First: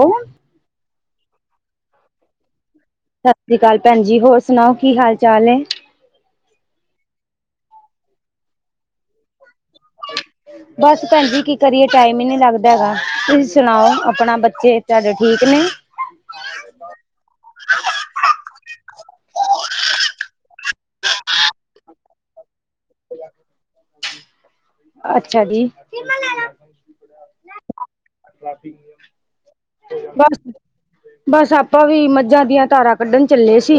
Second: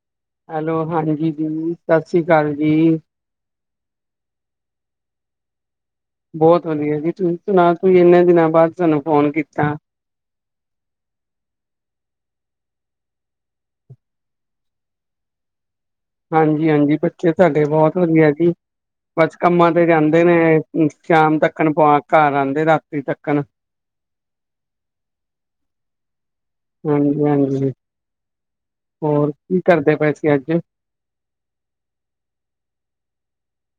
ਔਮ। Hello. ਹਾਂਜੀ ਦੀ ਸਤ ਸ੍ਰੀ ਕਾਲ ਜੀ। ਸਤਿ ਸ੍ਰੀ ਕਾਲ ਭੈਨ ਜੀ ਹੋਰ ਸੁਨਾਔ ਕੀ ਹਾਲ-ਚਾਲ ਨੇ? ਬੋਤ ਵਧੀਆ ਜੀ। ਤੁਸੀਂ ਸੁਣਾ ਤੁਸੀਂ ਇੰਨੇ ਦਿਨਾਂ ਬਾਦ ਸਾਨੂੰ ਫੋਨ ਕੀਤਾ। [inaudible] ਬਸ ਭੈਨ ਜੀ ਕੀ ਕਰੀਏ ਟਾਈਮ ਈ ਨੀ ਲੱਗਦਾ ਹੈਗਾ ਤੁਸੀਂ ਸੁਨਾਔ ਆਪਨਾ ਬੱਚੇ ਤਾਡੇ ਠੀਕ ਨੇ। ਹਾਂਜੀ-ਹਾਂਜੀ ਬੱਚੇ ਸਾਡੇ ਬੋਤ ਵਧੀਆ ਜੀ। ਬਸ ਕੰਮਾਂ ਤੇ ਜਾਂਦੇ ਨੇ ਸ਼ਾਮ ਤੱਕਨ ਪ ਘਰ ਆਂਦੇ ਰਾਤੀ ਤੱਕਨ। [inaudible] ਅੱਛਾ ਜੀ। ਹਾਂਜੀ ਹਾਂਜੀ ਹੋਰ ਕੀ ਕਰਦੇ ਪਏ ਸੀ ਅੱਜ [unintelligible] ਬਸ ਆਪਾਂ ਵੀ ਮੱਝਾਂ ਦੀਆਂ ਧਾਰਾਂ ਕੱਢਨ ਚੱਲੇ ਸੀ।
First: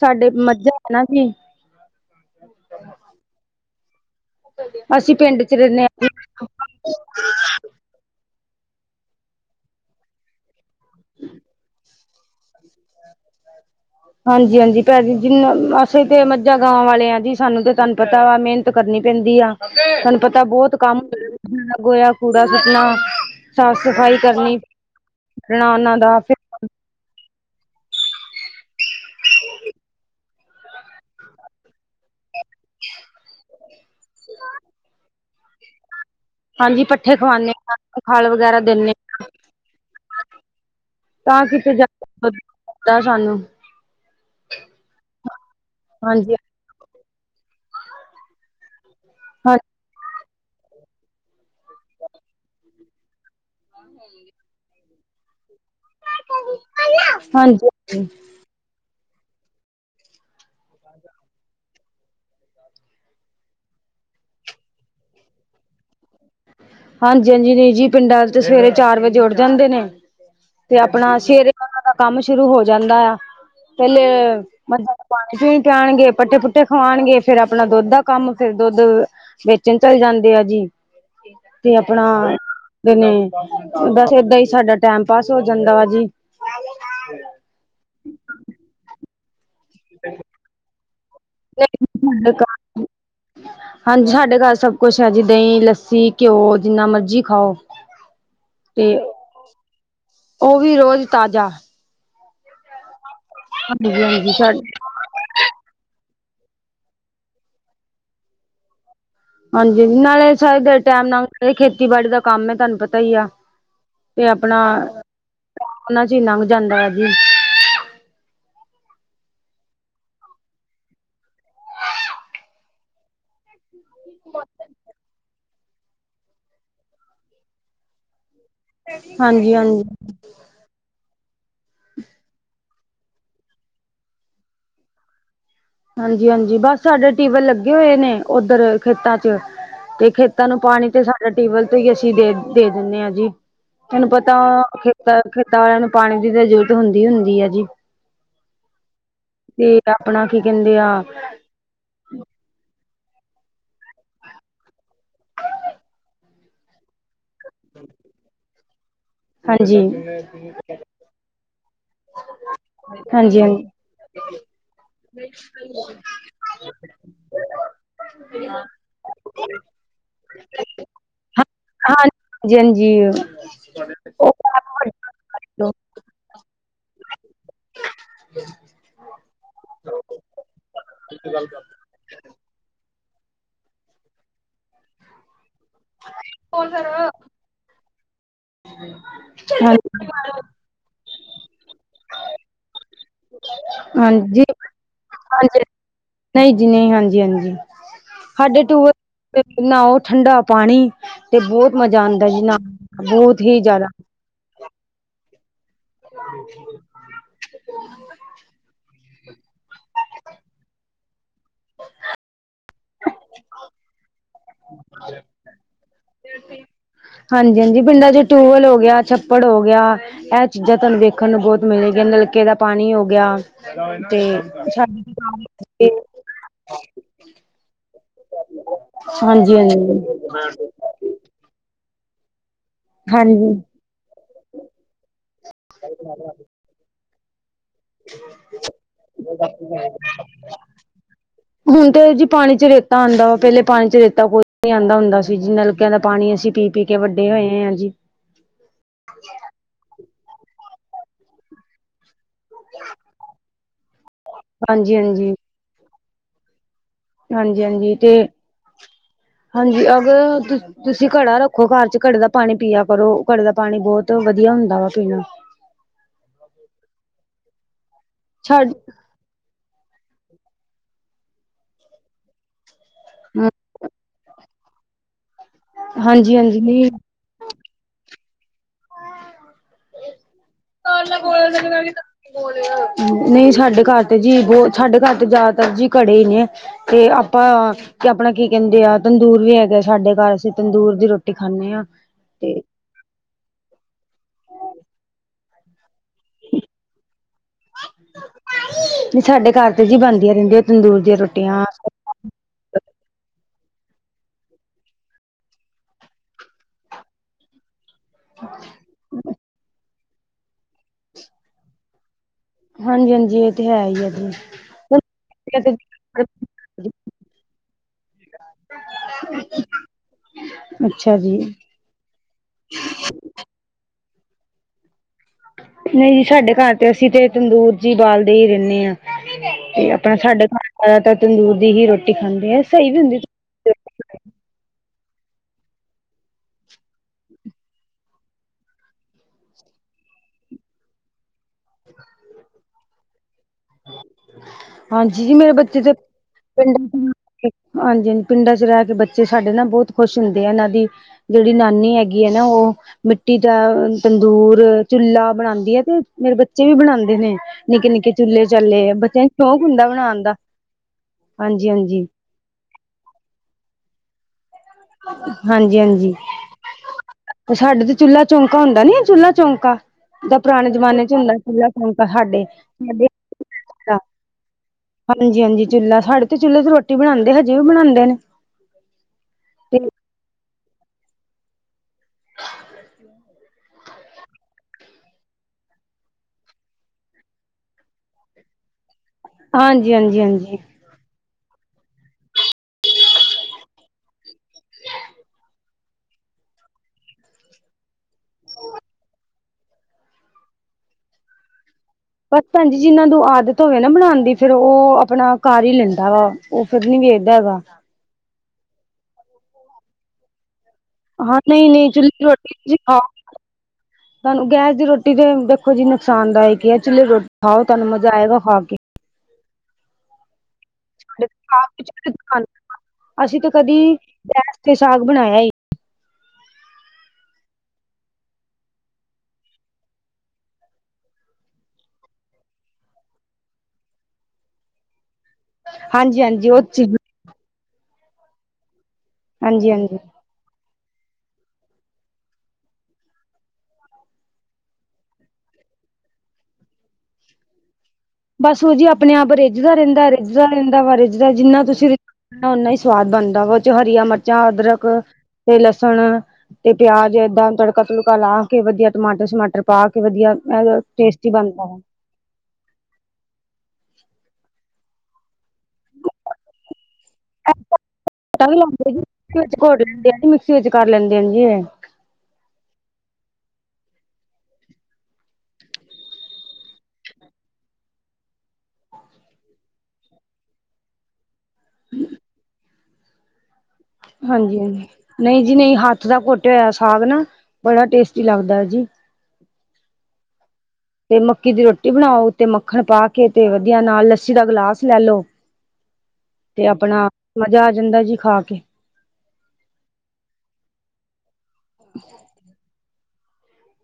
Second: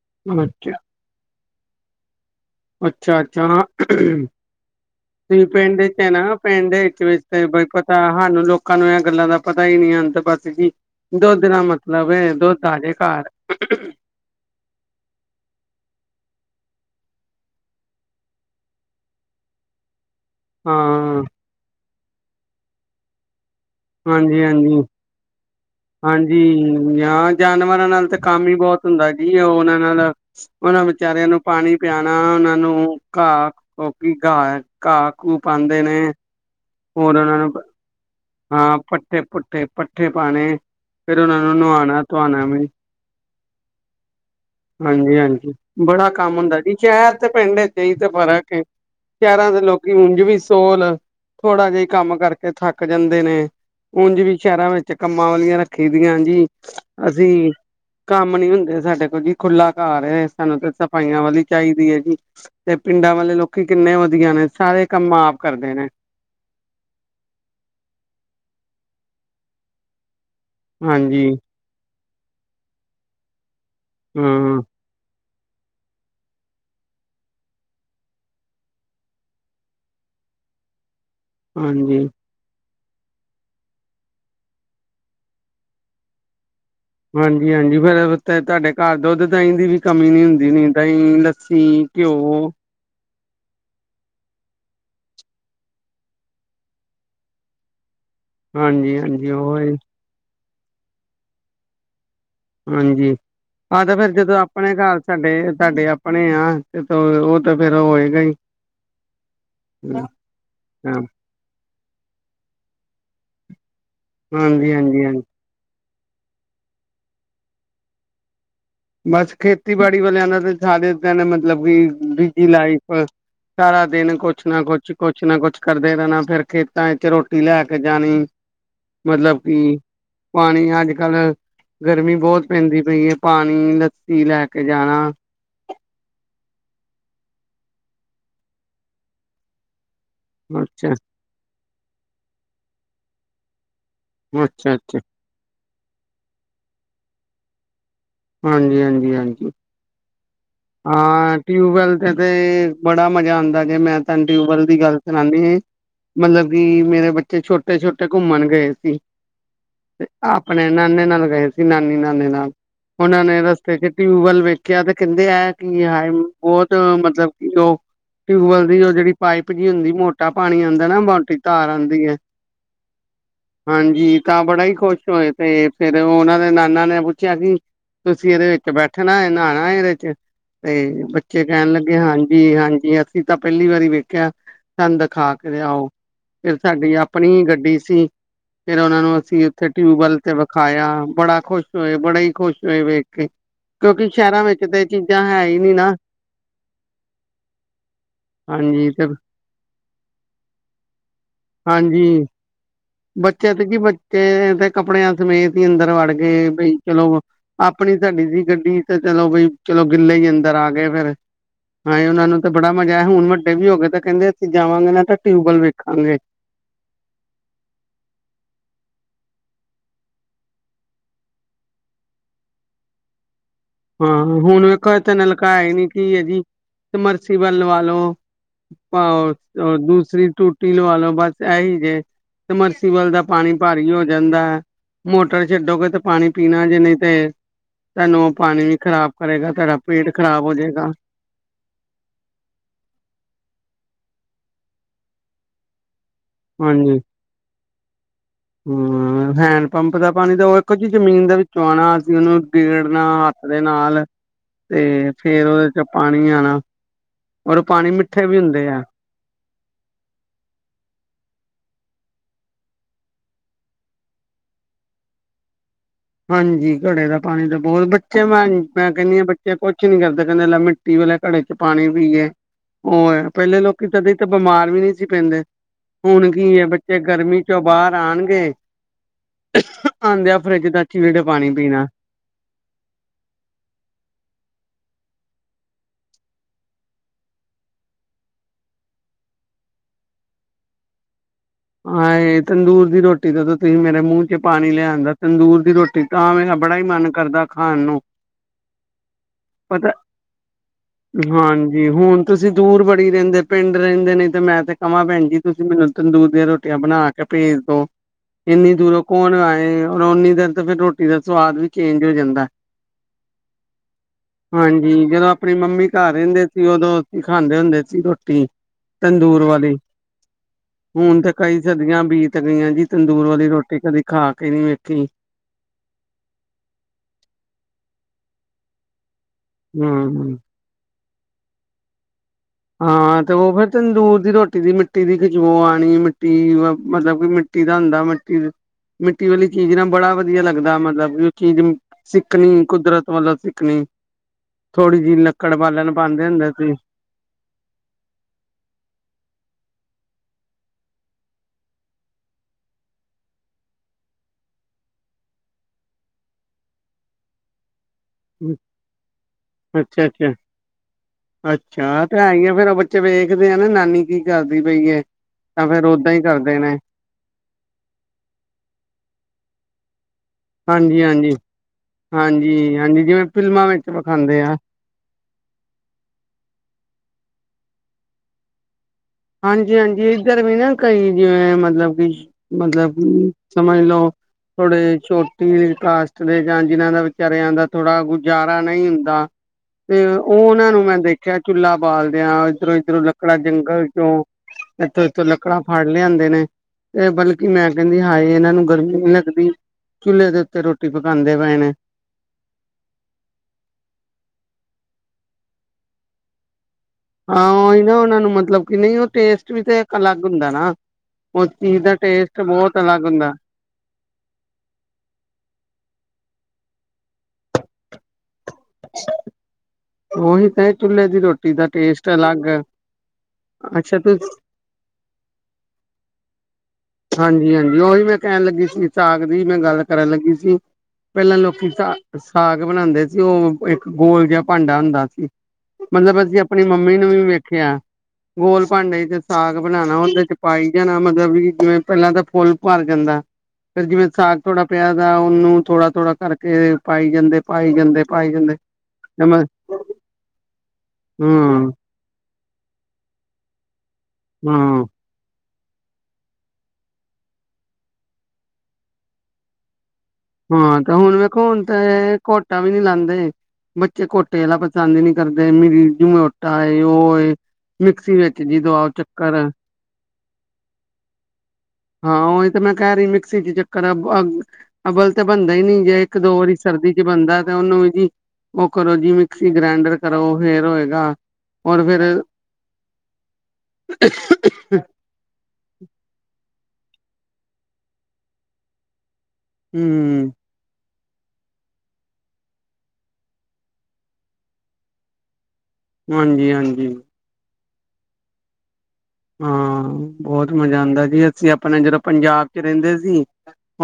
ਸਾਡੇ ਅੱਛਾ ਮੱਝਾਂ ਐ ਨਾ। ਜੀ। ਅੱਛਾ-ਅੱਛਾ। ਅਸੀਂ ਤੁਸੀਂ ਰਹਿੰਦੇ ਪਿੰਡ 'ਚ ਹਾਂ। ਏ ਨਾ। ਪਿੰਡ ਦੇ ਵਿੱਚ-ਵਿਚ ਬ ਪਤਾ ਸਾਨੂੰ ਲੋਕਾਂ ਨੂੰ ਐ ਗੱਲਾਂ ਦਾ ਪਤਾ ਈ ਨੀ ਹੋਦਾ ਬਸ ਜੀ। ਦੁੱਧ ਦਾ ਮਤਲਬ ਏ ਦੁੱਧ ਆਜੇ ਕਾਰ। ਹਾਂਜੀ-ਹਾਂਜੀ ਭੈ ਜੀ ਜਿਨ ਅਸੀਂ ਤੇ ਮੱਝਾਂ ਗਾਵਾਂ ਵਾਲੇ ਆ ਜੀ ਸਾਨੂੰ ਤੇ ਤਾਨੂੰ ਪਤਾ ਵਾ ਮਿ ਤ ਕਰਨੀ ਪੈਂਦੀ ਆ ਤਾਨੁ ਪ ਤਾਂ ਬਹੁਤ ਕੰਮ ਹਾਂ ਗੋਯਾ ਕੂੜਾ ਸਟਨਾ, ਸਾਫ਼-ਸਫ਼ਾਈ ਹਾਂਜੀ ਕਰਨੀ ਹਾਂਜੀ ਨਾ-ਨਾ। ਹਾਂਜੀ। ਨਾ ਜਾਨਵਰਾਂ ਨਾਲ ਤੇ ਕੰਮ ਈ ਬੋਤ ਹੁੰਦਾ ਜੀ ਉਨਾਂ ਨਾਲ ਉਨਾਂ ਵਿਚਾਰਆਂ ਨੂੰ ਪਾਨੀ ਪਿਆਣਾ ਉਨਾਂ ਨੂੰ ਘਾ ਔ ਕਿ ਘ-ਘਾ-ਘੂ ਪਾਂਦੇ ਨੇ। ਹਾਂਜੀ ਹੋਰ ਪੱਠੇ ਉਹਨਾਂ ਨੂੰ ਖਵਾਂਨੇ ਆ। ਹਾਂ, ਪੱਠੇ-ਪੁੱਠੇ-ਪੱਠੇ ਪਾਣੇ ਫੇਰ ਉਹਨਾ ਨੂੰ ਨਵਾਣਾ ਧੁਆਨਾ ਵੀ। ਤਾ ਸਾਨੂੰ ਹਾਂਜੀ-ਹਾਂਜੀ ਬੜਾ ਹਾਂਜੀ ਕੰਮ ਹਾਂ ਹੁੰਦਾ ਜੀ ਸ਼ੈਹਰ ਤੇ ਪਿੰਡ' ਚ ਏਈ ਤੇ ਫਰਕ ਏ। ਸ਼ਹਿਰਾਂ ਦੇ ਹਾਂਜੀ ਲੋਕੀ ਉਂਝ ਵੀ ਸੋਲ ਥੋੜਾ ਜਾਈ ਕੰਮ ਕਰਕੇ ਥੱਕ ਜਾਂਦੇ ਨੇ। ਉਂਝ ਵੀ ਸ਼ਹਿਰਾਂ ਵਿੱਚ ਕੰਮਾਂ ਵਾਲੀਆਂ ਰੱਖ ਖੀ ਦੀਆਂ ਜੀ ਅਸੀਂ ਹਾਂਜੀ ਕੰਮ ਨੀ ਹੁੰਦੇ ਸਾਡੇ ਕੋ ਜੀ। ਖੁੱਲਾ ਘਾਰ ਏ ਸਾਨੂੰ ਤੇ ਸਫ਼ਾਈਆਂ ਵਾਲੀ ਚਾਈਦੀ ਏ ਜੀ। ਤੇ ਪਿੰਡਾਂ ਵਾਲੇ ਲੋਕੀ ਕਿੰਨੇ ਵਧੀਆ ਨੇ ਸਾਰੇ ਕੰਮ ਆਪ ਕਰਦੇ ਨੇ। ਹਾਂਜੀ-ਹਾਂਜੀ ਨਹੀਂ ਜੀ ਪਿੰਡਾਂ ਵਾਲੇ ਤੇ ਸਵੇਰੇ ਚਾਰ ਵਜੇ ਉੱਠ ਜਾਂਦੇ ਨੇ। ਤੇ ਆਪਣਾ ਹਾਂਜੀ। ਸ਼ੇਰੇ ਉਨਾਂ ਦਾ ਕੰਮ ਸ਼ੁਰੂ ਹੋ ਜਾਂਦਾ ਆ ਪੈਲੇ ਹਾਂ ਮ ਪਾਨੀ- ਪੂਨੀ ਪਿਆਂਨਗੇ ਪੱਠੇ-ਪੁੱਠੇ ਖਵਾਉਨਗੇ, ਫੇਰ ਆਪਨਾ ਦੁੱਧ ਦਾ ਕੰਮ ਫੇਰ ਦੁੱਧ ਵੇਚਨ ਚੱਲ ਜਾਂਦੇ ਆ ਜੀ, ਤੇ ਹਾਂਜੀ। ਆਪਨਾ ਦਿਨੇ ਬਸ ਏਦਾਂ ਹੀ ਸਾਡਾ ਟੈਮ ਪਾਸ ਹੋ ਜਾਂਦਾ ਵਾ ਜੀ। ਹਾਂਜੀ -ਹਾਂਜੀ ਫੇਰ ਓ ਤਾਡੇ ਘਰ ਦੁੱਧ ਦਹੀਂ ਦੀ ਵੀ ਕਮੀ ਨੀ ਹੁੰਦੀ ਨੀ, ਦਹੀਂ, ਲੱਸੀ ਘਿਓ ਹਾਂਜੀ, ਸਾਡੇ ਘਰ ਸਭ ਕੁਛ ਹੈ ਜੀ, ਦਹੀਂ, ਲੱਸੀ, ਘਿਓ ਜੇਨਾ ਮਰਜੀ ਖਾਓ। ਹਾਂਜੀ -ਹਾਂਜੀ ਉਹੀ ਓ ਵੀ ਰੋਜ਼ ਤਾਜ਼ਾ ਹਾਂਜੀ, ਆਹ ਤੇ ਹਾਂਜੀ ਫੇਰ ਹਾਂਜੀ ਜਦੋਂ ਸਾਡੇ ਆਪਨੇ ਘਰ ਸਾਡੇ ਤਾਡੇ ਆਪਨੇ ਆ, ਤੇ ਓ ਤਾਂ ਫੇਰ ਹੋਏਗਾ ਈ। ਹਾਂਜੀ, ਨਾਲੇ ਸਾਰੀ ਦੇਹਾੜੀ ਟੈਮ ਨਾਲ ਖੇਤੀ-ਬਾੜੀ ਦਾ ਕੰਮ ਏ ਤਾਨੂੰ ਪਤਾ ਈ ਆ। ਤੇ ਆਪਨਾ ਹਾਂਜੀ-ਹਾਂਜੀ-ਹਾਂਜੀ ਉਨਾਂ ਚ ਹੀ ਨੰਗ ਜਾਂਦਾ ਆ ਜੀ। ਬਸ ਖੇਤੀ-ਬਾੜੀ ਵਾਲੇਆਂ ਦਾ, ਤੇ ਸਾਰਾ ਦਿਨ ਮਤਲਬ ਕਿ ਬਿਜੀ ਲਾਈਫ ਸਾਰਾ ਦਿਨ ਕੁਛ ਨਾ ਕੁਛ ਕੁਛ ਨਾ ਕੁਛ ਕਰਦੇ ਰਹਿਨਾ, ਫੇਰ ਖੇਤਾਂ ਵਿਚ ਰੋਟੀ ਲੈ ਕੇ ਜਾਨੀ। ਮਤਲਬ ਹਾਂਜੀ ਕਿ ਹਾਂਜੀ ਪਾਨੀ ਅੱਜ-ਕੱਲ ਗਰਮੀ ਬਹੁਤ ਪੈਂਦੀ ਪਈ ਏ, ਪਾਨੀ ਨੀ ਲੱਸੀ ਲੈ ਕੇ ਜਾਨਾ। ਹਾਂਜੀ -ਹਾਂਜੀ, ਬਸ ਸਾਡੇ ਟੀਬਲ ਲੱਗੇ ਹੋਏ ਨੇ, ਓਧਰ ਖੇਤਾਂ ਚ ਤੇ ਖੇ ਤਾਨੂੰ ਪਾਨੀ ਅੱਛਾ, ਤੇ ਸਾਡਾ ਟੀਬਲ ਤੋ ਹੀ ਅਸੀਂ ਦੇ, ਦੇ ਦਿੰਦੇ ਆਂ ਜੀ। ਤਾਨੂੰ ਪਤਾ ਅੱਛਾ, ਅੱਛਾ ਖੇਤਾਂ- ਖੇਤਾਂ ਵਾਲੇਆਂ ਨੂੰ ਪਾਨੀ ਦੀ, ਤਾਂ ਜ਼ਰੂਰਤ ਹੁੰਦੀ- ਹੁੰਦੀ ਏ ਜੀ। ਹਾਂਜੀ -ਹਾਂਜੀ -ਹਾਂਜੀ। ਠੀਕ ਆਪਨਾ ਆਂ ਟਿਊਬਵੈਲ ਤੇ-ਤੇ ਬੜਾ ਮਜ਼ਾ ਆਂਦਾ, ਜੇ ਮੈਂ ਤਾਨੂੰ ਟਿਊਬਵੈਲ ਦੀ ਗੱਲ ਸੁਨਾਂਦੀ ਆਂ ਜੀ। ਮਤਲਬ ਕਿ ਮੇਰੇ ਬੱਚੇ ਛੋਟੇ- ਛੋਟੇ ਘੁੰਮਨ ਗਏ ਸੀ। ਹਾਂਜੀ ਤੇ ਆਪਨੇ ਨਾਨੇ ਨਾਲ ਗਏ ਸੀ। ਕਿ ਨਾਨੀ -ਨਾਨੇ ਨਾਲ ਉਨਾਂ ਨੇ ਹਾਂਜੀ ਹਾਂਜੀ ਰਸਤੇ ਚ ਟਿਊਬਵੈਲ ਵੇਖੇਆ ਤੇ ਕਹਿੰਦੇ ਐ ਕੀ, ਹਾਏ ਬੋਹਤ ਮਤਲਬ ਕਿ ਓ ਟਿਊਬਵੈਲ ਦੀ ਓ ਜੇੜੀ ਪਾਈਪ ਜਿਹੀ ਹੁੰਦੀ ਮੋਟਾ ਪਾਨੀ ਆਂਦਾ ਨਾ, ਮੋਟੀ ਹਾਂ ਤਾਰ ਆਂਦੀ ਏ। ਹਾਂਜੀ ਹਾਂਜੀ ਹਾਂਜੀ, ਉਹ ਤਾਂ ਹਾਂ ਬੜਾ ਹੀ ਖੁਸ਼ ਹੋਏ। ਤੇ ਫੇਰ ਉਨਾਂ ਦੇ ਨਾਨਾ ਨੇ ਪੁੱਛੇਆ, ਕਿ ਤੁਸੀਂ ਏਦੇ ਵਿੱਚ ਬੈਠਨਾ ਏ, ਨਹਾਨਾ ਇਦੇ ਚ ਤੇ ਬੱਚੇ ਕਹਿਨ ਲੱਗੇ ਹਾਂਜੀ -ਹਾਂਜੀ ਅਸੀਂ ਤਾਂ ਪਹਿਲੀ ਵਾਰੀ ਵੇਖੇਆ, ਸਾਨੂੰ ਦੇਖਾ ਕੇ ਲੇਆਓ। ਫੇਰ ਸਾਡੀ ਆਪਨੀ ਹੀ ਗੱਡੀ ਸੀ, ਫੇਰ ਉਨਾਂ ਨੂੰ ਅਸੀਂ ਉੱਥੇ ਟਿਊਬਵੈਲ ਤੇ ਵਖਾ ਵਖਾਏਆ ਬੜਾ ਖੁਸ਼ ਹੋਏ, ਬੜੇ ਹੀ ਖੁਸ਼ ਹੋਏ ਵੇਖ ਕੇ, ਕਿਉਂਕਿ ਸ਼ਹਿਰਾਂ ਹਾਂਜੀ ਵਿੱਚ ਤਾਂ ਏ ਚੀਜ਼ਾਂ ਹੈ ਹੀ ਹਾਂਜੀ, ਨੀ ਨਾ ਨਈ ਜੀ, ਨਈ ਹਾਂਜੀ -ਹਾਂਜੀ। ਸਾਡੇ ਟਿਊਬਲ ਤੇ ਨਾਓ, ਤੇ ਠੰਡਾ ਪਾਨੀ ਤੇ ਬੋਹਤ ਮਜ਼ਾ ਹਾਂਜੀ ਆਂਦਾ ਜੀ ਨਾਨ ਬੱਚੇ ਤੇ-ਕੀ ਬੱਚੇ ਤੇ ਕੱਪੜੇਆਂ ਸਮੇਤ ਹੀ ਅੰਦਰ ਵੜ ਗਏ ਬਈ ਚਲੋ, ਆਪਨੀ ਸਾਡੀ ਸੀ ਗੱਡੀ ਤੇ ਚਲੋ, ਬਈ ਚਲੋ ਗਿੱਲੇ ਹੀ ਅੰਦਰ ਆ ਗਏ ਫੇਰ ਹਾਏ, ਉਨਾਂ ਨੂੰ ਤਾਂ ਬੜਾ ਮਜ਼ਾ ਆਏਆ, ਹੁਨ ਵੱਡੇ ਵੀ ਹੋ ਗਏ, ਤਾਂ ਕਹਿੰਦੇ ਅਸੀਂ ਜਾਵਾਂਗੇ ਨਾ ਤਾਂ ਟਿਊਬਵੈੱਲ ਵੇਖਾਂਗੇ। ਹਾਂਜੀ-ਹਾਂਜੀ ਪਿੰਡਾਂ ਚ ਟਿਊਵਲ ਹੋ ਗੇਆ, ਛੱਪੜ ਹੋ ਗੇਆ ਏ ਚੀਜ਼ਾਂ ਤੁਹਾਨੂੰ ਵੇਖਨ ਨੂੰ ਬਹੁਤ ਮਿਲੇਗੀਆਂ, ਨਲਕੇ ਦਾ ਪਾਨੀ ਹੋ ਗੇਆ। ਹਾਂ, ਹੁਨ ਵੇਖੋ, ਇਥੇ ਨਲਕਾ ਹੈ ਨੀ ਕੀ -ਏ ਜੀ ਸਮਰਸੀ ਵੱਲ ਲਵਾ ਲਓ। ਪਾ ਹਾਂਜੀ ਅ ਦੂਸਰੀ ਟੂਟੀ ਲਵਾਲੋ, ਬਸ ਏਹੀ ਜੇ ਸਮਰ ਟਿਊਬਲ ਦਾ ਪਾਣੀ ਹਾਂਜੀ ਭਾਰੀ ਹੋ ਜਾਂਦਾ ਐ, ਮੋਟਰ ਛੱਡੋਗੇ ਤੇ ਪਾਣੀ ਪੀਣਾ ਜੇ ਨਹੀਂ ਤੇ ਤੁਹਾਨੂੰ ਉਹ ਪਾਣੀ ਵੀ ਖ਼ਰਾਬ ਕਰੇਗਾ, ਤੁਹਾਡਾ ਪੇਟ ਖ਼ਰਾਬ ਹੋ ਜਾਏਗਾ ਹੁਣ ਤੇ ਜੀ ਪਾਣੀ ਚ ਰੇਤਾ ਆਂਦਾ ਵਾ ਪਹਿਲੇ ਪਾਣੀ ਚ ਰੇਤਾ ਕੋਈ ਨ ਆਂਦਾ ਹੁੰਦਾ ਸੀ ਜੀ ਨਲਕਿਆਂ ਦਾ ਪਾਣੀ ਅਸੀਂ ਪੀ-ਪੀ ਕੇ ਵੱਡੇ ਹੋਏ ਹਾਂ ਜੀ ਹੁੰ, ਹੈਂਡ ਪੰਪ ਦਾ ਪਾਣੀ ਤਾਂ ਉਹ ਵੇਖੋ ਜੀ ਜ਼ਮੀਨ ਦੇ ਵਿੱਚੋਂ ਆਣਾ, ਅਸੀਂ ਉਹਨੂੰ ਗੇੜਨਾ ਤਾ ਦੇ ਨਾਲ। ਹਾਂਜੀ ਤੇ ਹਾਂਜੀ ਫੇਰ ਉਹਦੇ ਚ ਪਾਣੀ ਆਣਾ, ਔਰ ਹਾਂਜੀ ਪਾਣੀ ਹਾਂਜੀ ਤੇ ਮਿੱਠੇ ਵੀ ਹੁੰਦੇ ਐ। ਹਾਂਜੀ, ਅਗਰ ਤੁ ਤੁਸੀਂ ਕੜਾ ਰੱਖੋ ਕਰ ਚ ਕੜੇ ਦਾ ਪਾਣੀ ਪੀਆ ਕਰੋ, ਕੜੇ ਦਾ ਪਾਣੀ ਬਹੁਤ ਵਧੀਆ ਹੁੰਦਾ ਵਾ ਪੀਣਾ। ਹਾਂਜੀ, ਕੜੇ ਦਾ ਪਾਣੀ ਤਾਂ ਬਹੁਤ ਬੱਚੇ ਮੈਂ ਛੱਡ ਮੈਂ ਕਹਿੰਦੀ ਹ ਬ ਕੁਛ ਨੀ ਕਰਦੇ ਕਹਿੰਦੇ ਮਿੱਟੀ ਵਾਲੇ ਕੜੇ ਚ ਪਾਣੀ ਪੀਏ। ਉਹ ਐ, ਪਹਿਲੇ ਲੋਕੀ ਤਦੇ ਤਾਂ ਬਿਮਾਰ ਵੀ ਨਹੀਂ ਸੀ ਪੈਂਦੇ, ਹੁਣ ਹਾਂਜੀ ਕੀ ਹਾਂਜੀ ਐ ਨਹੀਂ ਬੱਚੇ ਗਰਮੀ ਚ ਚੋਂ ਬਾਹਰ ਆਣਗੇ, ਆਂਦਿਆਂ ਫਰਿੱਜ ਦਾ ਚੀਲਡ ਪਾਣੀ ਪੀਣਾ। ਨਹੀਂ ਸਾਡੇ ਕਰ ਤੇ ਜੀ ਬਹੁ ਸਾਡੇ ਕਰ ਤੇ ਜ਼ਿਆਦਾਤਰ ਜੀ ਕੜੇ ਹੀ ਨੇ। ਤੇ ਆਪਾਂ ਕਿ ਆਪਣਾ ਕੀ ਕਹਿੰਦੇ ਆ ਤੰਦੂਰ ਵੀ ਹੈਗੇ ਸਾਡੇ ਕਰ, ਅਸੀਂ ਤੰਦੂਰ ਦੀ ਰੋ ਕੀ ਖਾਨੇ ਆ ਹਾਂਏ ਤੰਦੂਰ ਦੀ ਰੋਟੀ ਜਦੋਂ ਤੁਸੀਂ ਮੇਰੇ ਮੂੰਹ ਚ ਪਾਣੀ ਲਿਆ ਆਂਦਾ, ਤੰਦੂਰ ਦੀ ਰੋਟੀ ਤਾਂ ਮੈਂ ਬੜਾ ਹੀ ਮਨ ਕਰਦਾ ਖਾਣ ਨੂੰ। ਨਹੀਂ ਸਾਡੇ ਕਰ ਤੇ ਪਤਾ ਜੀ ਬਣਦੀਆਂ ਰਹਿੰਦੀਆਂ ਤੰਦੂਰ ਦੀਆਂ ਰੋਟੀਆਂ। ਹਾਂਜੀ ਹੁਣ ਤੁਸੀਂ ਦੂਰ ਬੜੀ ਰਹਿੰਦੇ ਪਿੰਡ ਰਹਿੰਦੇ, ਨੀ ਤੇ ਮੈਂ ਤੇ ਕਵਾਂ ਪੈਣ ਜੀ ਤੁਸੀਂ ਮੈਨੂੰ ਤੰ ਤੰਦੂਰ ਦੀਆਂ ਰੋਟੀਆਂ ਬਣਾ ਕੇ ਪੇਜ ਦੋ, ਇੰਨੀ ਦੂਰੋਂ ਕੌਣ ਆਏ। ਔਰ ਉਨੀ ਦੇਰ ਤੇ ਫੇਰ ਰੋਟੀ ਦਾ ਸਵਾਦ ਵੀ ਚੇਂਜ ਹੋ ਜਾਂਦਾ। ਹਾਂਜੀ-ਹਾਂਜੀ, ਇਹ ਤੇ ਹੈ ਹੀ ਆ ਜੀ [unintelligible] ਕਰ ਰਹਿੰਦੇ ਸੀ ਉਦੋਂ ਖਾਂਦੇ ਹੁੰਦੇ ਸੀ ਰੋਟੀ ਤੰਦੂਰ ਵਾਲੀ। [unintelligible] ਹੁਣ ਤਾਂ ਜੀ ਕਈ ਸਦੀਆਂ ਬੀਤ ਗਈਆਂ ਜੀ ਤੰਦੂਰ ਵਾਲੀ ਰੋਟੀ ਕਦੀ ਖਾ ਕੇ ਨਹੀਂ ਵੇਖੀ। ਨਹੀਂ ਜੀ ਸਾਡੇ ਕਰ ਤੇ ਅਸੀਂ ਤੇ ਤੰਦੂਰ ਜੀ ਬਾਲਦੇ ਹੀ ਰਹਿਣੇ ਹਾਂ। ਤੇ ਆਪਣਾ ਹੂੰ ਸਾਡੇ ਖ ਪ ਤਾਂ ਤੰਦੂਰ ਦੀ ਹੀ ਰੋਟੀ ਖਾਂਦੇ ਆ, ਸਹੀ ਵੀ ਹੁੰਦੀ ਹਾਂ ਤੇ ਉਹ ਫੇਰ ਤੰਦੂਰ ਦੀ ਰੋਟੀ ਦੀ ਮਿੱਟੀ ਦੀ ਖੁਸ਼ਬੋ ਆਨੀ, ਮਿੱਟੀ ਮਤਲਬ ਕਿ ਮਿੱਟੀ ਦਾ ਹੁੰਦਾ ਮਿੱਟੀ ਮਿੱਟੀ ਵਾਲੀ ਚੀਜ਼ ਨਾ ਬੜਾ ਵਧੀਆ ਲੱਗਦਾ ਮਤਲਬ ਵੀ ਉਹ ਚੀਜ਼ ਸਿੱਕਣੀ ਕੁਦਰਤ ਮਤਬ ਸਿੱਕਣੀ ਥੋੜ੍ਹੀ ਜਿਹੀ ਹਾਂਜੀ ਜੀ ਲੱਕੜ ਪਾਲਣ ਪਾਂਦੇ ਹੁੰਦੇ ਸੀ। ਹਾਂਜੀ-ਹਾਂਜੀ, ਪਿੰਡਾਂ ਚ ਰਹਿ ਕੇ ਬੱਚੇ ਸਾਡੇ ਨਾ ਬਹੁਤ ਖੁਸ਼ ਹੁੰਦੇ ਆ, ਇਹਨਾਂ ਦੀ ਜਿਹੜੀ ਨਾਨੀ ਹੈਗੀ ਐ ਨਾ ਉਹ ਮਿੱਟੀ ਦਾ ਤੰਦੂਰ ਚੁਲਾ ਬਣਾਂਦੀ ਐ ਤੇ ਮੇਰੇ ਬੱਚੇ ਵੀ ਬਣਾਂਦੇ ਨੇ। ਨਿੱਕੇ ਨਿੱਕੇ ਚੂਲੇ ਚਾਲੇ ਬਚ ਅੱਛਾ, ਅੱਛਾ, ਹਾਂਜੀ ਅੱਛਾ ਹਾਂਜੀ ਤੇ ਭਈ ਆ ਫੇਰ ਉਹ ਬੱਚੇ ਵੇਖਦੇ ਆ ਨਾ ਨਾਨੀ ਕੀ ਕਰਦੀ ਪਈ ਹੇ ਤਾਂ ਹਾਂਜੀ ਫੇਰ ਉਦਾ ਹਾਂਜੀ ਹੀ ਕਰਦੇ ਨੇ। ਸਾਡੇ ਤੇ ਚੁੱਲ੍ਹਾ ਚੌਂਕਾ ਹੁੰਦਾ ਨੀ ਆ ਚੁੱਲ੍ਹਾ ਚੌਂਕਾ ਜਿੰਦਾ ਪੁਰਾਣੇ ਹਾਂਜੀ ਜਮਾਨੇ ਚ ਹੁੰਦਾ ਹਾਂਜੀ ਚੁੱਲ੍ਹਾ ਚੌਂਕਾ ਸਾਡੇ, ਹਾਂਜੀ ਹਾਂਜੀ ਸਾਡੇ ਜਿਵੇਂ ਫਿਲਮਾਂ ਵਿੱਚ ਵਿਖਾਂਦੇ ਆ। ਹਾਂਜੀ-ਹਾਂਜੀ, ਚੁੱਲ੍ਹਾ ਸਾਡੇ ਤੇ ਚੁੱਲ੍ਹੇ ਤੇ ਰੋਟੀ ਬਣਾਂਦੇ, ਹਜੇ ਵੀ ਬਣਾਂਦੇ ਨੇ। ਤੇ ਹਾਂਜੀ-ਹਾਂਜੀ, ਇੱਧਰ ਵੀ ਨਾ ਕਈ ਜਿਵੇਂ ਮਤਲਬ ਕਿ ਮਤਲਬ ਸਮਝ ਲੋ। ਥੋੜੇ ਛੋਟੀ ਕਾਸਟ ਦੇ ਜਾਂ ਜਿਨਾਂ ਦਾ ਵਿਚਾਰਿਆਂ ਦਾ ਥੋੜਾ ਗੁਜ਼ਾਰਾ ਨਹੀਂ ਹੁਣ ਤਾ ਹਾਂਜੀ ਹਾਂਜੀ ਉਹ ਹਾਂਜੀ ਉਹਨਾਂ ਨੂੰ ਮੈਂ ਦੇਖਿਆ ਚੁਲਾ ਬਾਲਦਿਆਂ ਇਧਰੋਂ ਇਧਰੋਂ ਲੱਕੜਾ ਜੰਗਲ ਉਹ ਇੱਥੋਂ ਇਥੋਂ ਲੱਕੜਾਂ ਫੜ ਲਿਆਂਦੇ ਨੇ। ਤੇ ਬਲਕੀ ਮੈਂ ਕੈਂਦੀ ਹਾਏ ਏਨਾਂ ਨੂੰ ਗਰਮੀ ਨੀ ਲੱਗਦੀ। ਚੁਲੇ ਦੇ ਉੱਤੇ ਰੋਟੀ ਪਕਾਂਦੇ ਪਏ ਨੇ। ਪਰ ਭੈਣਜੀ ਜਿਨਾਂ ਨੂੰ ਆਦਤ ਹੋਵੇ ਨਾ ਬਣਾਣ ਦੀ ਫਿਰ ਓ ਆਪਣਾ ਕਰ ਈ ਲੈਂਦਾ ਵਾ। ਓ ਫਿਰ ਨੀ ਗੇ ਹਾਂ ਓਈ ਨਾ ਉਨਾ ਨੂੰ ਮਤਲਬ ਕੀ ਨਈ ਓ ਟੇਸਟ ਵੀ ਤੇ ਇਕ ਅਲੱਗ ਹੁੰਦਾ ਨਾ। ਹਾਂ ਉਸ ਨਹੀਂ ਚੀਜ਼ ਨਹੀਂ ਦਾ ਚੁੱਲੀ ਦੀ ਟੇਸਟ ਰੋਟੀ ਬੋਤ ਖਾਓ ਅਲੱਗ ਹੁੰਦਾ। ਤੁਹਾਨੂੰ ਗੈਸ ਦੀ ਰੋਟੀ ਤੇ ਦੇਖੋ ਜੀ ਨੁਕਸਾਨਦਾਇਕ ਈ ਆ ਚੁੱਲ੍ਹੇ ਦੀ ਰੋਟੀ ਖਾਓ ਤੁਹਾਨੂੰ ਮਜ਼ਾ ਆਏਗਾ ਖਾ ਕੇ। [unintelligible] ਓਹੀ ਤੇ ਚੁਲੇ ਦੀ ਰੋਟੀ ਦਾ ਟੇਸਟ ਅਲੱਗ ਅਸੀਂ ਤਾਂ ਕਦੀ ਅੱਛਾ ਤੁ ਗੈਸ ਤੇ ਸਾਗ ਬਣਾਇਆ ਈ। ਹਾਂਜੀ-ਹਾਂਜੀ ਓਹੀ ਮੈਂ ਕੈਣ ਲੱਗੀ ਸੀ ਸਾਗ ਦੀ ਮੈਂ ਗੱਲ ਕਰਨ ਲੱਗੀ ਸੀ ਪੈਲਾਂ ਲੋਕੀ ਸਾ ਸਾਗ ਬਣਾਂਦੇ ਸੀ ਓ ਇੱਕ ਗੋਲ ਜਾ ਭਾਂਡਾ ਹੁੰਦਾ ਸੀ। ਮਤਲਬ ਹਾਂਜੀ ਅਸੀਂ ਹਾਂਜੀ ਉਹ ਆਪਣੀ ਮੰਮੀ ਚੀਜ਼ ਨੂੰ ਵੀ ਵੇਖਿਆ ਗੋਲ ਭਾਂਡੇ ਚ ਸਾਗ ਹਾਂਜੀ ਬਣਾਣਾ ਹਾਂਜੀ ਓਦੇ ਚ ਪਾਈ ਜਾਣਾ ਮਤਲਬ ਵੀ ਜਿਵੇਂ ਪੈਲਾਂ ਤਾਂ ਫੁੱਲ ਭਰ ਜਾਂਦਾ ਫਿਰ ਜਿਵੇਂ ਸਾਗ ਥੋੜਾ ਪਿਆ ਦਾ ਓਨੂੰ ਥੋੜਾ-ਥੋੜਾ ਕਰਕੇ ਪਾਈ ਜਾਂਦੇ ਪਾਈ ਜਾਂਦੇ ਪਾਈ ਜਾਂਦੇ ਬਸ ਓ ਜੀ ਆਪਣੇ ਆਪ ਹਮ ਰਿੱਝਦਾ ਰੈਂਦਾ ਰਿੱਝਦਾ ਰੈਂਦਾ ਵਾ ਰਿੱਝਦਾ ਜਿੰਨਾ ਤੁਸੀਂ ਰਿ ਨਾ ਓਨਾ ਈ ਸਵਾਦ ਬਣਦਾ ਵਾ ਓ ਚ ਹਰੀਆਂ ਮਿਰਚਾਂ, ਹਮ ਅਦਰਕ ਤੇ ਲਸਣ ਤੇ ਪਿਆਜ ਏਦਾਂ ਤੜਕਾ-ਤੁੜਕਾ ਲਾ ਕੇ ਵਧੀਆ ਟਮਾਟਰ ਸ਼ਮਾਟਰ ਪਾ ਕੇ ਵਧੀਆ ਹਾਂ ਤੇ ਹੁਣ ਟੇਸਟੀ ਵੇਖੋ ਹੁਣ ਬਣਦਾ ਵਾ ਤੇ ਕੋਟਾ ਵੀ ਨੀ ਲਾਂਦੇ। ਬੱਚੇ ਕੋੋਟੇ ਆਲਾ ਪਸੰਦ ਈ ਨੀ ਕਰਦੇ ਮੇਰੀ ਮੋਟਾ ਏ ਓ ਏ ਮਿਕਸੀ ਵਿੱਚ ਜੀ [unintelligible] ਦਵਾਓ ਚੱਕਰ ਮਿਕਸੀ ਵਿੱਚ ਕਰ ਲੈਂਦੇ ਆ ਜੀ ਐ। ਹਾਂ ਓਈ ਤਾਂ ਮੈਂ ਕੈ ਰੀ ਮਿਕਸੀ [unintelligible] ਅਬਲ ਤਾਂ ਬਣਦਾ ਈ ਨੀ ਜੇ ਇੱਕ ਦੋ ਵਾਰੀ ਸਰਦੀ ਚ ਬਣਦਾ ਤੇ ਓਨੂੰ ਜੀ ਓ ਕਰੋ ਜੀ ਮਿਕਸੀ ਗ੍ਰੈਂਡਰ ਕਰੋ ਫੇਰ ਹੋਏਗਾ। ਓਰ ਫੇਰ ਹਾਂਜੀ-ਹਾਂਜੀ ਨਈ ਜੀ ਨਈ ਹੱਥ ਦਾ ਘੋਟਿਆ ਹੋਇਆ ਸਾਗ ਨਾ ਬੜਾ ਟੇਸਟੀ ਲੱਗਦਾ ਜੀ। ਹੂੰ। ਤੇ ਮੱਕੀ ਦੀ ਰੋਟੀ ਬਣਾਓ ਤੇ ਮੱਖਣ ਪਾ ਕੇ ਤੇ ਵਧੀਆ ਨਾਲ ਲੱਸੀ ਦਾ ਗਲਾਸ ਲੈ ਲੋ। ਤੇ ਹਾਂਜੀ-ਹਾਂਜੀ। ਆਪਣਾ ਮਜ਼ਾ ਆ ਜਾਂਦਾ ਜੀ ਖਾ ਕੇ। ਹਾਂ ਬੋਤ ਮਜ਼ਾ ਆਂਦਾ ਜੀ ਅਸੀਂ ਆਪਣਾ ਜਦੋਂ ਪੰਜਾਬ ਚ ਰੈਂਦੇ ਸੀ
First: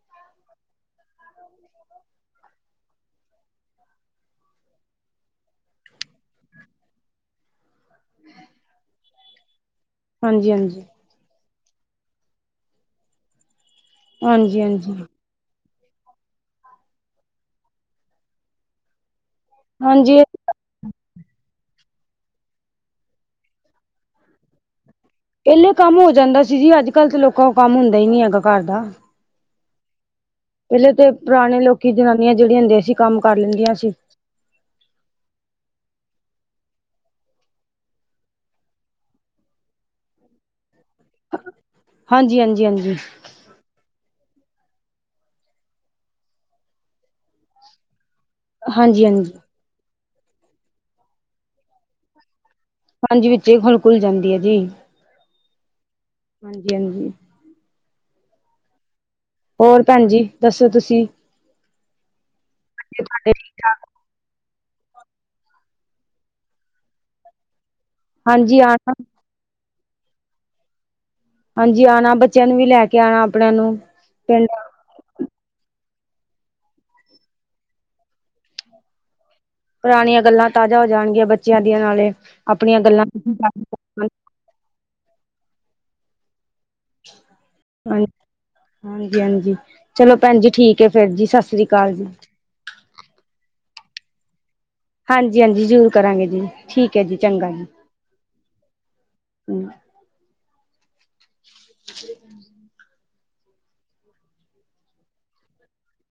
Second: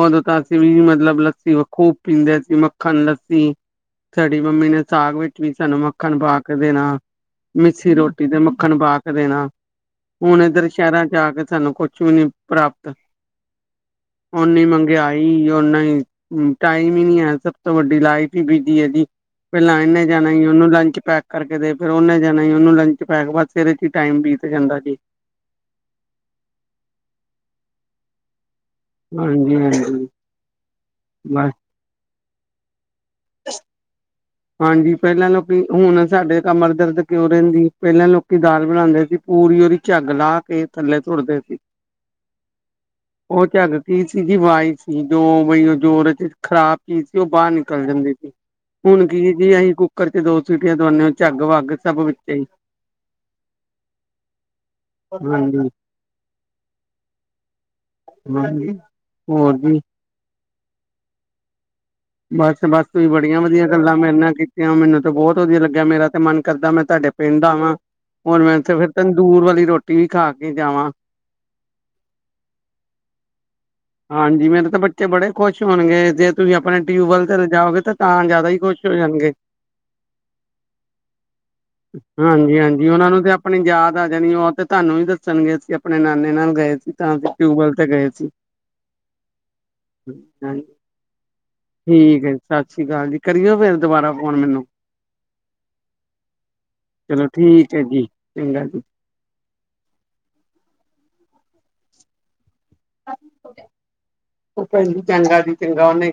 ਓਦੋਂ ਤਾਂ ਅਸੀਂ ਵੀ ਮਤਲਬ ਲੱਸੀ ਖੂਬ ਪੀਂਦੇ ਸੀ ਮੱਖਣ ਲੱਸੀ ਸਾਡੀ ਮੰਮੀ ਨੇ ਸਾਗ ਵਿੱਚ ਵੀ ਸਾਨੂੰ ਮੱਖਣ ਪਾ ਕੇ ਦੇਣਾ ਮਿੱਸੀ ਰੋਟੀ ਤੇ ਮੱਖਣ ਪਾ ਕੇ ਦੇਣਾ। ਹੁਣ ਹਾਂਜੀ ਇੱਧਰ ਹਾਂਜੀ ਸ਼ੈਰਾਂ ਚ ਆ ਕੇ ਸਾਨੂੰ ਕੁਛ ਵੀ ਨੀ ਪ੍ਰਾਪਤ। ਹਾਂਜੀ ਓਨੀ ਹਾਂਜੀ ਮੰਗਿਆਈ [unintelligible] ਓਨਾ ਈ ਟਾਈਮ ਈ ਨੀ ਐ ਸਭ ਤੋਂ ਵੱਡੀ ਲਾਈਫ ਈ ਬਿਜੀ ਐ ਜੀ। ਪੈਲਾਂ ਏਨੇ ਹਾਂਜੀ ਜਾਣਾ ਈ [unintelligible] ਓਨੂੰ ਲੰਚ ਪੈਕ ਕਰਕੇ ਦੇ ਫਿਰ ਓਨੇ ਜਾਣਾ ਈ ਓਨੂੰ ਲੰਚ ਪੈਕ ਬਾਦ ਸਵੇਰੇ ਚ ਟਾਈਮ ਬੀਤ ਜਾਂਦਾ ਜੀ। ਪੈਲੇ ਕੰਮ ਹੋ ਜਾਂਦਾ ਸੀ ਜੀ ਅੱਜ ਕੱਲ ਤੇ ਲੋਕਾਂ ਕੋ ਕੰਮ ਹੁੰਦਾ ਈ ਨੀ ਹੈਗਾ ਘਰ ਦਾ। ਹਾਂਜੀ-ਹਾਂਜੀ ਪੈਲੇ ਤੇ ਬਸ ਪੁਰਾਣੇ ਲੋਕੀ ਜਨਾਨੀਆਂ ਜੇੜੀਆਂ ਹੁੰਦੀਆਂ ਸੀ ਕੰਮ ਕਰ ਲੈਂਦੀਆਂ ਸੀ ਹਾਂਜੀ ਪੈਲਾਂ ਲੋਕੀ ਹੁਣ ਸਾਡੇ ਕਮਰ ਦਰਦ ਕਿਉਂ ਰੈਂਦੀ ਪੈਲਾਂ ਲੋਕੀ ਦਾਲ ਬਣਾਂਦੇ ਸੀ ਪੂਰੀ ਓਦੀ ਝੱਗ ਲਾ ਕੇ ਥੱਲੇ ਤੁਰਦੇ ਸੀ। ਹਾਂਜੀ ਹਾਂਜੀ ਹਾਂਜੀ ਓ ਝੱਗ ਕੀ ਸੀਗੀ ਵਾਈ ਸੀ ਜੋ ਬਈ ਓ ਜੋਰ ਚ ਖਰਾਬ ਚੀ ਸੀ ਓ ਬਾਰ ਨਿਕਲ ਜਾਂਦੀ ਸੀ। ਹਾਂਜੀ ਹੁਣ ਹਾਂਜੀ ਜੀ ਅਸੀਂ ਕੁੱਕਰ ਚ ਦੋ ਸੀਟੀਆਂ ਦਵਾਉਂਦੇ ਹੋ ਝੱਗ ਵੱਗ ਸਭ ਵਿੱਚ ਹੀ ਹਾਂਜੀ ਵਿੱਚੇ ਖੁਲ-ਖੁਲ ਜਾਂਦੀ ਹੈ ਜੀ ਹਾਂਜੀ। ਹਾਂਜੀ-ਹਾਂਜੀ [unintelligible] ਹੋਰ ਭੈਣ ਜੀ ਦੱਸੋ ਤੁਸੀਂ ਬਸ-ਬਸ ਤੁਸੀਂ ਤੁਹਾਡੇ ਬੜੀਆਂ ਠੀਕ ਵਧੀਆ ਠਾਕ ਗੱਲਾਂ ਮੈਂਰੇ ਨਾਲ ਕੀਤੀ ਮੈਨੂੰ ਤੇ ਬਹੁਤ ਵਧੀਆ ਲੱਗਿਆ ਮੇਰਾ ਤੇ ਮਨ ਕਰਦਾ ਮੈਂ ਤੁਹਾਡੇ ਪਿੰਡ ਦਾ ਆਵਾਂ ਹੋਰ ਹਾਂਜੀ ਮੈਂਥੇ ਆਣਾ ਫਿਰ ਦੂਰ ਵਾਲੀ ਰੋਟੀ ਵੀ ਖਾ ਕੇ ਜਾਵਾਂ ਹਾਂਜੀ ਆਣਾ ਬੱਚਿਆਂ ਨੂੰ ਵੀ ਲੈ ਕੇ ਆਣਾ ਆਪਣਿਆਂ ਨੂੰ ਪਿੰਡ ਹਾਂਜੀ ਮੇਰੇ ਤਾਂ ਬੱਚ ਬੜੇ ਖੁਸ਼ ਹੋਣਗੇ ਜੇ ਤੁਸੀਂ ਆਪਣੇ ਟਿਊਬਵੈਲ ਤੇ ਲਜਓਗੇ ਤਾਂ ਜ਼ਿਆਦਾ ਹੀ ਖੁਸ਼ ਹੋ ਜਾਣਗੇ। ਪੁਰਾਣੀਆਂ ਗੱਲਾਂ ਤਾਜ਼ਾ ਹੋ ਜਾਣਗੀਆਂ ਬੱਚਿਆਂ ਦੀਆਂ ਨਾਲੇ ਆਪਣੀਆਂ ਹਾਂਜੀ-ਹਾਂਜੀ ਗੱਲਾਂ ਉਹਨਾਂ ਨੂੰ ਤੇ ਆਪਣੀ ਯਾਦ ਜਾਣੀ ਉਹ ਤੇ ਤੁਹਾਨੂੰ ਵੀ ਦੱਸਣ ਗਏ ਸੀ ਆਪਣੇ ਨਾਨੇ ਨਾਲ ਗਏ ਸੀ ਤਾਂ ਫ ਟਿਊਬਵੈਲ ਤੇ ਗਏ ਸੀ ਹਾਂਜੀ-ਹਾਂਜੀ ਚਲੋ ਭੈਣ ਜੀ ਹਾਂਜੀ ਠੀਕ ਹੈ ਫੇਰ ਜੀ ਸਤਿ ਸ੍ਰੀ ਅਕਾਲ ਜੀ। ਠੀਕ ਹੈ ਸਤਿ ਸ਼੍ਰੀ ਅਕਾਲ ਜੀ ਕਰੀਓ ਫੇਰ ਦੁਬਾਰਾ ਫੋਨ ਮੈਨੂੰ ਹਾਂਜੀ- ਹਾਂਜੀ ਜ਼ਰੂਰ ਕਰਾਂਗੇ ਜੀ। ਠੀਕ ਹੈ ਜੀ, ਚਲੋ ਚੰਗਾ ਜੀ। ਠੀਕ ਹੈ ਚੰਗਾ ਜੀ [unintelligible] ਭੈਣ ਜੀ, ਚੰਗਾ ਜੀ ਚੰਗਾ। ਉਹਨੇ